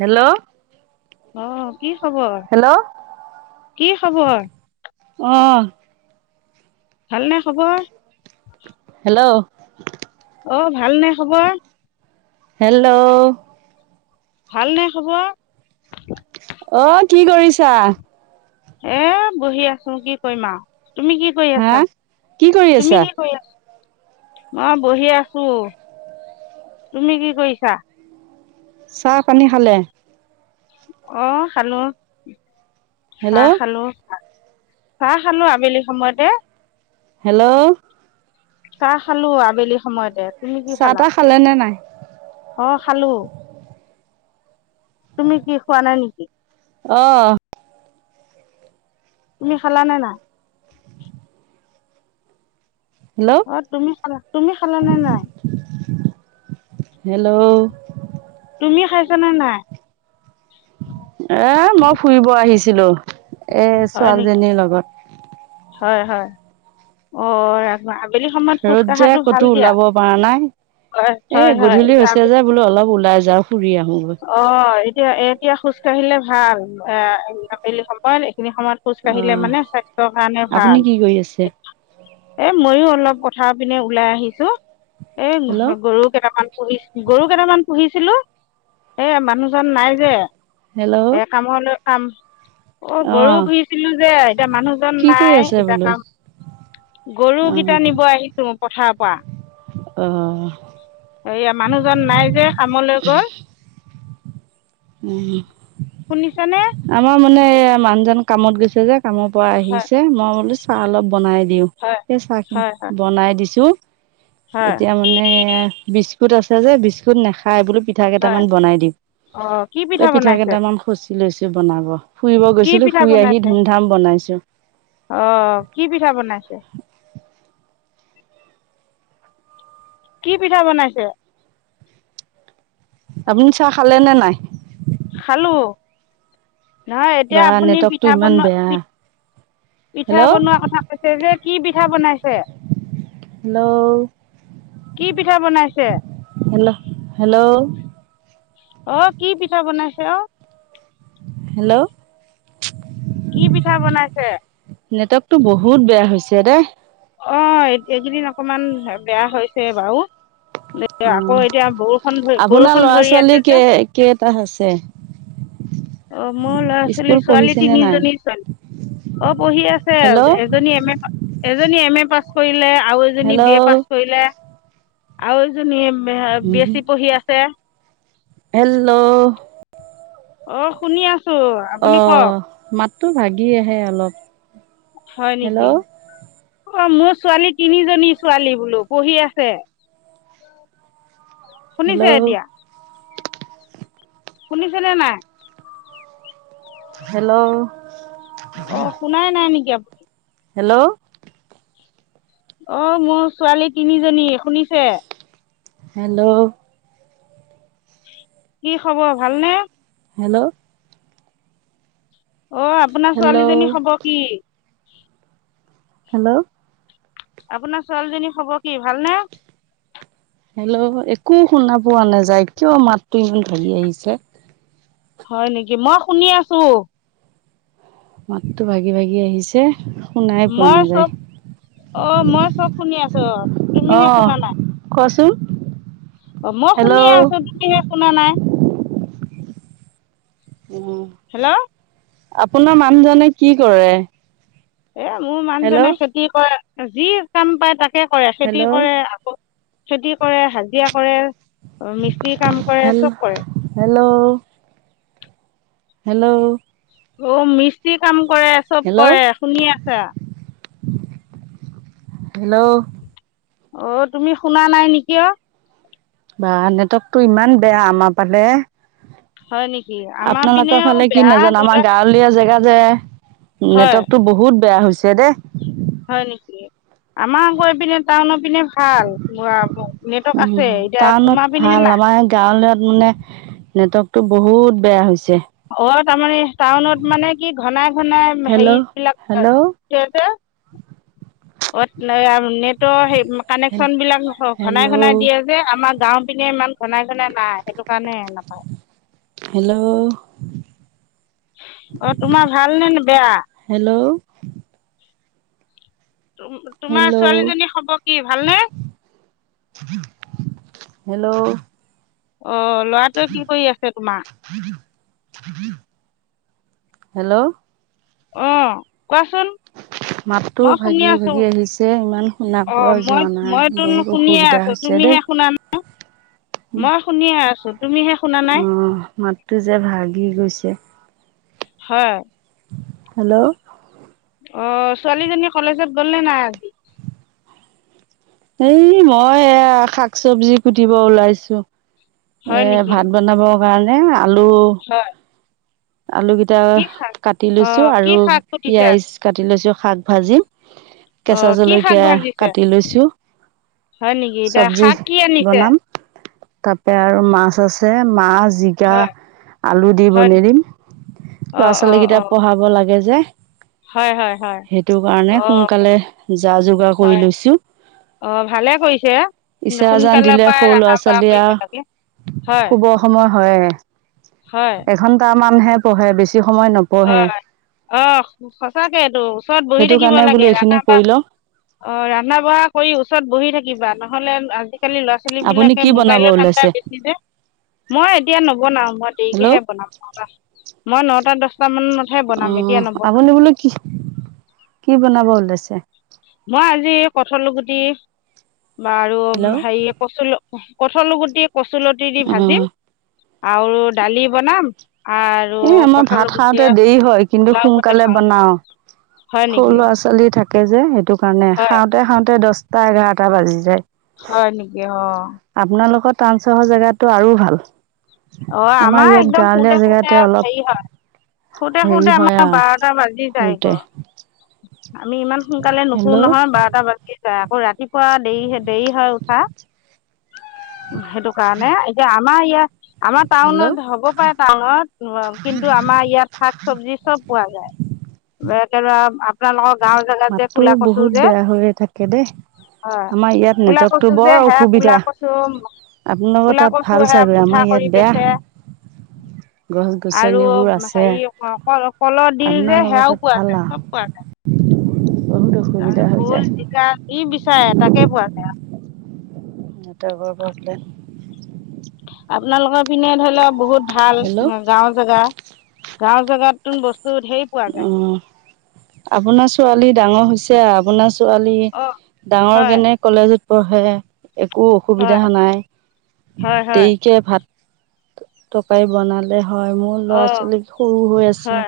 Hello. অহ কি খবৰ। কি খবৰ অ। ভালনে খবৰ? হেল্ল'। অ ভালনে খবৰ। হেল্ল'। ভালনে খবৰ? অ কি কৰিছা। এ বহি আছো কি কৰিম আৰু। তুমি কি কৰি হা আছা কি কৰি আছা তুমি কি কৰি আছা। মই বহি আছো তুমি কি কৰিছা। চাহ পানী খালে? অ খালো চাহ হেল্ল' খালো। চাহ খালো আবেলি সময়তে। হেল্ল'। চাহ খালো আবেলি সময়তে। তুমি কি চাহ খালা তাহ খালে নে নাই অ খালোঁ তুমি কি খোৱা নাই নেকি আহ তুমি খলানে নাই হেল্ল' অ তুমি খালা তুমি খালা নে নাই হেল্ল' তুমি খাইছানে নাই এ মই ফুৰিব আহিছিলোঁ এ হয় নেকি ছোৱালীজনীৰ লগত হয় হয় অ ৰা ৰ'দ যে ক'তো ওলাব পৰা নাই হয় হয় এ হয় গধূলি এতিয়া হৈছে যে বোলো অলপ ওলাই যাওঁ ফুৰি আহোঁগৈ অ এতিয়া এতিয়া খোজ কাঢ়িলে ভাল এ আবেলি সময় এখিনি সময়ত অ খোজকাঢ়িলে মানে স্বাস্থ্যৰ কাৰণে আপুনি ভাল কি কৰি আছে এ ময়ো অলপ পথাৰ পিনে ওলাই আহিছো এ হেল্ল' গৰু কেইটামান পুহি গৰু কেইটামান পুহিছ। ছিলো এ মানুহজন নাই যে হেল্ল' এই কামলৈ কাম। অ গৰুও ঘুৰিছিলো যে এতিয়া মানুহজন কি কৰি নাই আছে এতিয়া বোলো কাম। গৰু কেইটা অ নিব আহিছো পথাৰ। োৱা অ ইয়া মানুহজন নাই যে কামলৈ গল। [unintelligible] উ। [unintelligible] শুনিছানে কামৰ পৰা হয় আহিছে মই বোলো চাহ অলপ বনাই দিওঁ হয়, সেই চাহ খিনি হয়, হয়, বনাই দিছো। হয়, এতিয়া মানে বিস্কুত আছে যে বিস্কুট নাখায় বুলি। পিঠা হয়। কেইটামান বনাই দিম অ', কি এই পিঠা বনাইছে? কেইটামান খচি লৈছো বনাব। ফুৰিব কি গৈছিলো ফুৰি আহি ধুমধাম বনাইছো। আহ কি পিঠা বনাইছে। কি পিঠা বনাইছে। আপুনি চাহ খালে নে নাই। খালো। নহয় এতিয়া বা আপুনি নেটৱৰ্কটো পিঠা ইমান বনোৱা। বেয়া পিঠা হেল্ল' বনোৱা কথা কৈছে যে কি পিঠা বনাইছে। হেল্ল'। কি পিঠা বনাইছে? Hello hello. আহ কি পিঠা বনাইছে অ। হেল্ল'। কি পিঠা বনাইছে? নেটৱৰ্কতটো বহুত বেয়া হৈছে দেই। অ এইকেইদিন অকমান বেয়া হৈছে বাৰু। অ আকৌ এতিয়া বৰষুণ ধৰি বৰষুণ ধৰি আছে যে। ছ। [unintelligible] অ মোৰ ল'ৰা-ছোৱালী ছোৱালী নে তিনি নাই? জনী ছোৱালী। অ পঢ়ি হেল্ল' আছে এজনী এম এ এজনী এম এ পাছ। কৰিলে আৰু এজনী বি এ পাছ হেল্ল' কৰিলে আৰু এজনী। বি এছ চি পঢ়ি আছে। হেল্ল'। অ শুনি আছো। অ আপুনি কওক মাতটো ভাগি আহে অলপ। হয় নেকি হেল্ল' অ মোৰ। ছোৱালী তিনিজনী ছোৱালী বোলো পঢ়ি আছে। শুনিছে হেল্ল' এতিয়া। শুনিছেনে নাই। হেল্ল'। অ শুনাই নাই নেকি আ। হেল্ল'। অ মোৰ ছোৱালী তিনিজনী শুনিছে। হেল্ল'। কি খবৰ ভালনে। হেল্ল'। অ আপোনাৰ হেল্ল' ছোৱালীজনী খব কি। হেল্ল'। আপোনাৰ ছোৱালীজনী হব কি ভালনে? হেল্ল' একো শুনা পোৱা নাযায় কিয় মাতটো ইমান ধৰি আহিছে'। হয় নেকি মই শুনি আছো। মাততো ভাগি ভাগি আহিছে। শুনাই পোৱা মই নাযায় চব অ মই চব শুনি আছো অ তুমিহে শুনা নাই। চ। অ মই শুনিয়ে আছো তুমিহে শুনা নাই। হেল্ল' আপোনাৰ মানুহজনে কি' কৰে? এ' মোৰ মানুহজনে হেল্ল' খেতি কৰে যি কাম পায় তাকে কৰে খেতি হেল্ল' কৰে। আকৌ- খেতি কৰে হাজিৰা কৰে। মিস্ত্ৰী কাম কৰে হেল্ল' চ'ব কৰে। হেল্ল' হেল্ল' অ মিস্ত্ৰী কাম কৰে চ'ব কৰে শুনি আছা। হেল্ল'। অ তুমি শুনা নাই নেকি অ? বা' নেটৱৰ্কটো ইমান বেয়া আমাৰ ফালে। হয় নেকি আমাৰ আপোনালোকৰ পিনেও ফালে কি বেয়া নাজানো। ধৰিলোৱা আমাৰ গাঁৱলীয়া জেগা- যে হয় নেটৱৰ্কত টো বহুত বেয়া হৈছে দেই। হয় নেকি। আমাৰ আকৌ এইপিনে টাউনত- পিনে ভাল তোমাৰ পিনে নেটৱৰ্ক উম, আছে। এতিয়া টাউনত তোমাৰ পিনে হে ভাল নাই। নেটৱৰ্কত টো বহুত বেয়া হৈছে। অ তাৰমানে টাউনত মানে কি ঘনাই ঘনাই হেৰি হেল্ল' হেল্ল' বিলাক - [unintelligible] অ তেনে আৰু নেটৱৰ্কৰ সেই- হেল্ল' কানেকচন বিলাক ঘনাই হেল্ল' ঘনাই দিয়ে যে আমাৰ গাওঁ পিনে ইমান ঘনাই - নে নাই সেইটো কাৰণে নাপায়। অ তোমাৰ ভাল নে বেয়া? হেল্ল' তোমাৰ হেল্ল' ছোৱালীজনী খবৰ কি ভাল নে? হেল্ল' অ ল'ৰাটোৱে কি কৰি আছে তোমাৰ? হেল্ল' অ কোৱাচোন? মাতটো মই শুনি ভাগি আছো ভাগি আহিছে ইমান শুনা অ পোৱা মই যোৱা নাই মই চোন বহুত শুনিয়ে অসুবিধা আছো। হৈছে দেই তুমিহে শুনা নাই মই শুনিয়ে আছো। তুমিহে শুনা নাই উম' মাতটো যে ভাগি গৈছে। হয়। হেল্ল'। অ ছোৱালীজনী কলেজত গ'ল নে নাই আজি। এই মই এয়া শাক চবজি কুটিব ওলাইছো। হয় এ নেকি ভাত বনাবৰ কাৰণে আলু- হয় আলু কেইটা কি শাক কাটি লৈছো অঁ কি আৰু শাক সুধিছে পিয়াজ কাটি লৈছো শাক ভাজিম। অঁ কেঁচা কি শাক জলকীয়া ভাজিছে কাটি লৈছো। হয় নেকি। এতিয়া শাক কি ৰান্ধিছে? তাৰ পৰা আৰু মাছ আছে মাছ জিকা হয় আলু দি হয় বনাই দিম। অঁ ল'ৰা-ছোৱালী অঁ কেইটা অঁ পঢ়াব লাগে যে। হয় হয় হয় সেইটো কাৰণে অঁ সোনকালে যা যোগাৰ কৰি লৈছো। অ ভালে কৰিছে। ইচৰ জন সোনকালৰ দিলে পৰাই সৰু ৰন্ধা বঢ়া ল'ৰা-ছোৱালী কৰিব লাগে আৰু হয় শুভ সময় হয়। হয় এঘন্টা মান হে পঢ়ে। বেছি সময় নপঢ়ে হয় অঁ সচাকেটো। ওচৰত বহি সেইটো থাকিব কাৰণে বোলো লাগে এইখিনি ৰান্ধা বঢ়া কৰি লওঁ অ ৰন্ধা বঢ়া কৰি ওচৰত বহি থাকিব। কিবা নহ'লে আজিকালি ল'ৰা-ছোৱালী আপুনি বিলাকে কি বনাব মোবাইলৰ ধাণ্ডা ওলাইছে বেছি যে। মই এতিয়া নবনাওঁ মই দেৰিকে হেল্ল' হে বনাম নটা মই নটা, দ'হ টা- মানত হে অ বনাম এতিয়া নবনাও। আপুনি বোলো কি কি বনাব ওলাইছে মই আজি কঠাল গুটি বা আৰু হেল্ল' হেৰি - কঠাল গুটি কচুলতি দি অ ভাজিম আৰু দালি বনাম। আৰু এ আমাৰ কঠাল ভাত খাওঁতে গুটিয়ে দেৰি হয় কিন্তু লাও গতে সোনকালে খাম বনাও। হয় সৰু নেকি ল'ৰা ছোৱালী থাকে যে সেইটো কাৰণে হয় খাওতে খাওঁতে দচটা এঘাৰটা বাজি যায়। হয় নেকি অ। আপোনালোকৰ টাউন চহৰ জেগাতো আৰু ভাল অ আমাৰ ইয়াত একদম শুতে গাঁৱলীয়া শুতে জেগাত। অলপ হেৰি হয় শুতে হেৰি শুতে হয় আমাৰ আৰু বাৰটা বাজি শওঁতে। যায়গৈ আমি ইমান সোনকালে নুশো নহয় বাৰটা বাজি যায় আকৌ ৰাতি। পুৱা দেৰি দেৰি হয় উঠাহ সেইটো কাৰণে এতিয়া আমাৰ ইয়াত। আমাৰ হেল্ল' টাউনত হ'ব পাৰে টাউনত কিন্তু আমাৰ ইয়াত শাক চবজি চব পোৱা যায়। একে আপোনালোকৰ গাঁৱৰ জেগাত যে মাততো কোলা কছু বহুত যে। বেয়া হৈয়ে থাকে দেই হয় আমাৰ ইয়াত কোলা নেটৱৰ্কটো কছু বৰ যে হে অসুবিধা কোলা কছু আপোনালোকৰ কোলা তাত কছু ভাল হে চাগৈ আমাৰ মুঠা ইয়াত কৰি বেয়া বেচে। [unintelligible] গছ আৰু গছনিবোৰ আছে হেৰি কল কলৰ ডিল যে আপোনালোকৰ সেয়াও তাত পোৱা ভাল আও তাৰ ভোল জিকা যি বিচাৰে তাকে পোৱা যায় আও। নেটৰ বৰ প্ৰব্লেম আপোনালোকৰ পিনে ধৰি লওক বহুত ভাল হেল্ল' গাঁও জেগা। গাঁও জগাত বস্ত। অ আপোনাৰ ছোৱালী ডাঙৰ হৈছে আপোনাৰ। ছোৱালী অঁ ডাঙৰ হয় কেনে কলেজত পঢ়ে। একো অসুবিধা হয় নাই হয় হয় দেৰিকৈ ভাত। তটৰকাৰী বনালে হয় মোৰ ল'ৰা অঁ ছোৱালী সৰু হৈ হয় আছে।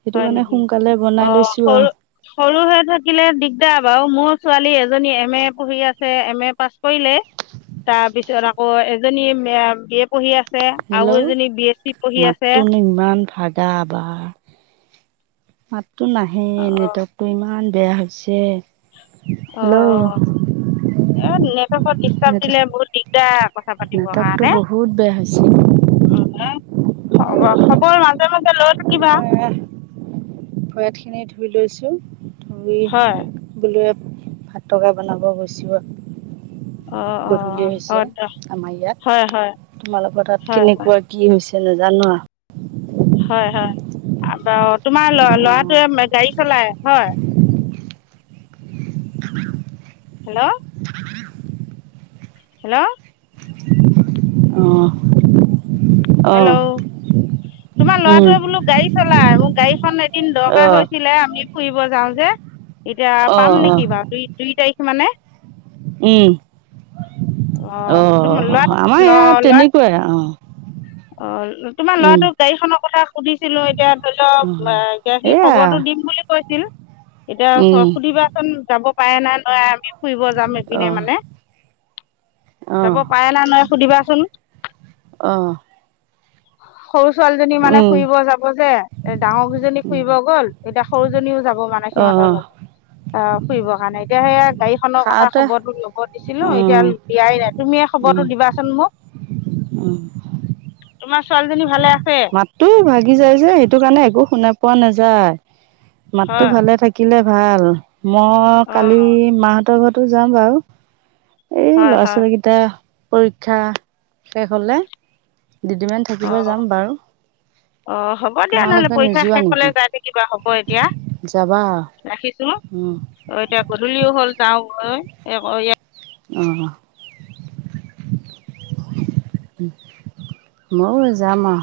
সেইটো হয় কাৰণে নেকি সোনকালে বনাই অ লৈছোঁ আৰু সৰু সৰু হৈ থাকিলে দিগদাৰ। বাৰু মোৰ ছোৱালী এজনী এম এ পঢ়ি আছে এম এ পাছ কৰিলে। তাৰ পিছত আকৌ এজনী বি এ পঢ়ি আছে। আৰু হেল্ল' এজনী বি এছ চি পঢ়ি আছে। মাতটোনো ইমান মাততো নাহে অঁ নেটৱৰ্কটো ইমান বেয়া হৈছে। অ। হেল্ল' এ নেটৱৰ্কত ডাৰ্ব নেট দিলে বহুত দিগদাৰ কথা পাতিবৰ নেটৱৰ্কটো কাৰণে। বহুত বেয়া হৈছে হব সকলৰে মাজে মাজে লৈ থাক। হয় আহ ভৰি হাত খিনি ধুই লৈছো। ধই হয় বোলে ভাত টকা বনাব গৈছোঁ আৰু। অঁ গধূলি অঁ হৈছে অঁ আমাৰ ইয়াত। হয় হয় তোমালোকৰ তাত হয় কেনেকুৱা কি হৈছে নাজানো। হয় হয় তোমাৰ ল ল'ৰাটোৱে গাড়ী চলাই হয়। হেল্ল' হেল্ল' অঁ অঁ হেল্লো' তোমাৰ অঁ ল'ৰাটোৱে বোলো গাড়ী চলাই মোক গাড়ীখন এদিন দৰকাৰ অঁ অঁ হৈছিলে আমি ফুৰিব যাওঁ যে এতিয়া পাম অঁ নেকি বাৰু দুই দুই তাৰিখ মানে উম। অ অঁ তোমাৰ ল'ৰাটোক আমাৰ ইয়াত তেনেকুৱাই অ। অ তোমাৰ ল'ৰাটোক গাড়ীখনৰ কথা সুধিছিলোঁ এতিয়া ধৰি অঁ লওঁক সি সেয়া খবৰটো দিম বুলি কৈছিল উম এতিয়া সুধিবা চোন যাব পায় নাই নোৱাৰে আমি ফুৰিব যাম এইপিনে আহ মানে যাব আহ পাৰে না নোৱাৰে সুধিবাচোন। আহ সৰু ছোৱালীজনী মানে উম ফুৰিব যাব যে এ ডাঙৰ কি জনী ফুৰিব উম গ'ল এতিয়া সৰু জনিওঁ যাব মানে। সিহঁতৰ আহ লগত অ ফুৰিবৰ কাৰণে এতিয়া সেয়া গাড়ীখনৰ কথা খাওঁতে খবৰটো ল'ব দিছিলোঁ। এতিয়া উম দিয়াই নাই তুমি খবৰটো উম দিবাচোন মোক উম তোমা ছোৱালীজনী ভালে আছে মাতটো ভাগি যাই যে সেইটো কাৰণে একো শুনা পোৱা নাযায়। মাততো হয় ভালে থাকিলে ভাল মই কালি অ', মাহঁতৰ ঘৰত। তো যাম বাৰু। এই হয় ল'ৰা- হয় ছোৱালীকেইটা পৰীক্ষা শেষ হ'লে। দুদিনমান থাকিব অ', যাম বাৰু। অ হ'ব দিয়া নহ'লে তোমালোকে পৰীক্ষা নোযোৱা শেষ হ'লে নেকি যাই থাকিবা হ'ব এতিয়া। যাবা ৰাখিছোঁ অঁ এতিয়া গধূলিও হ'ল যাওঁ গৈ অহ। ময়ো যাম আৱ।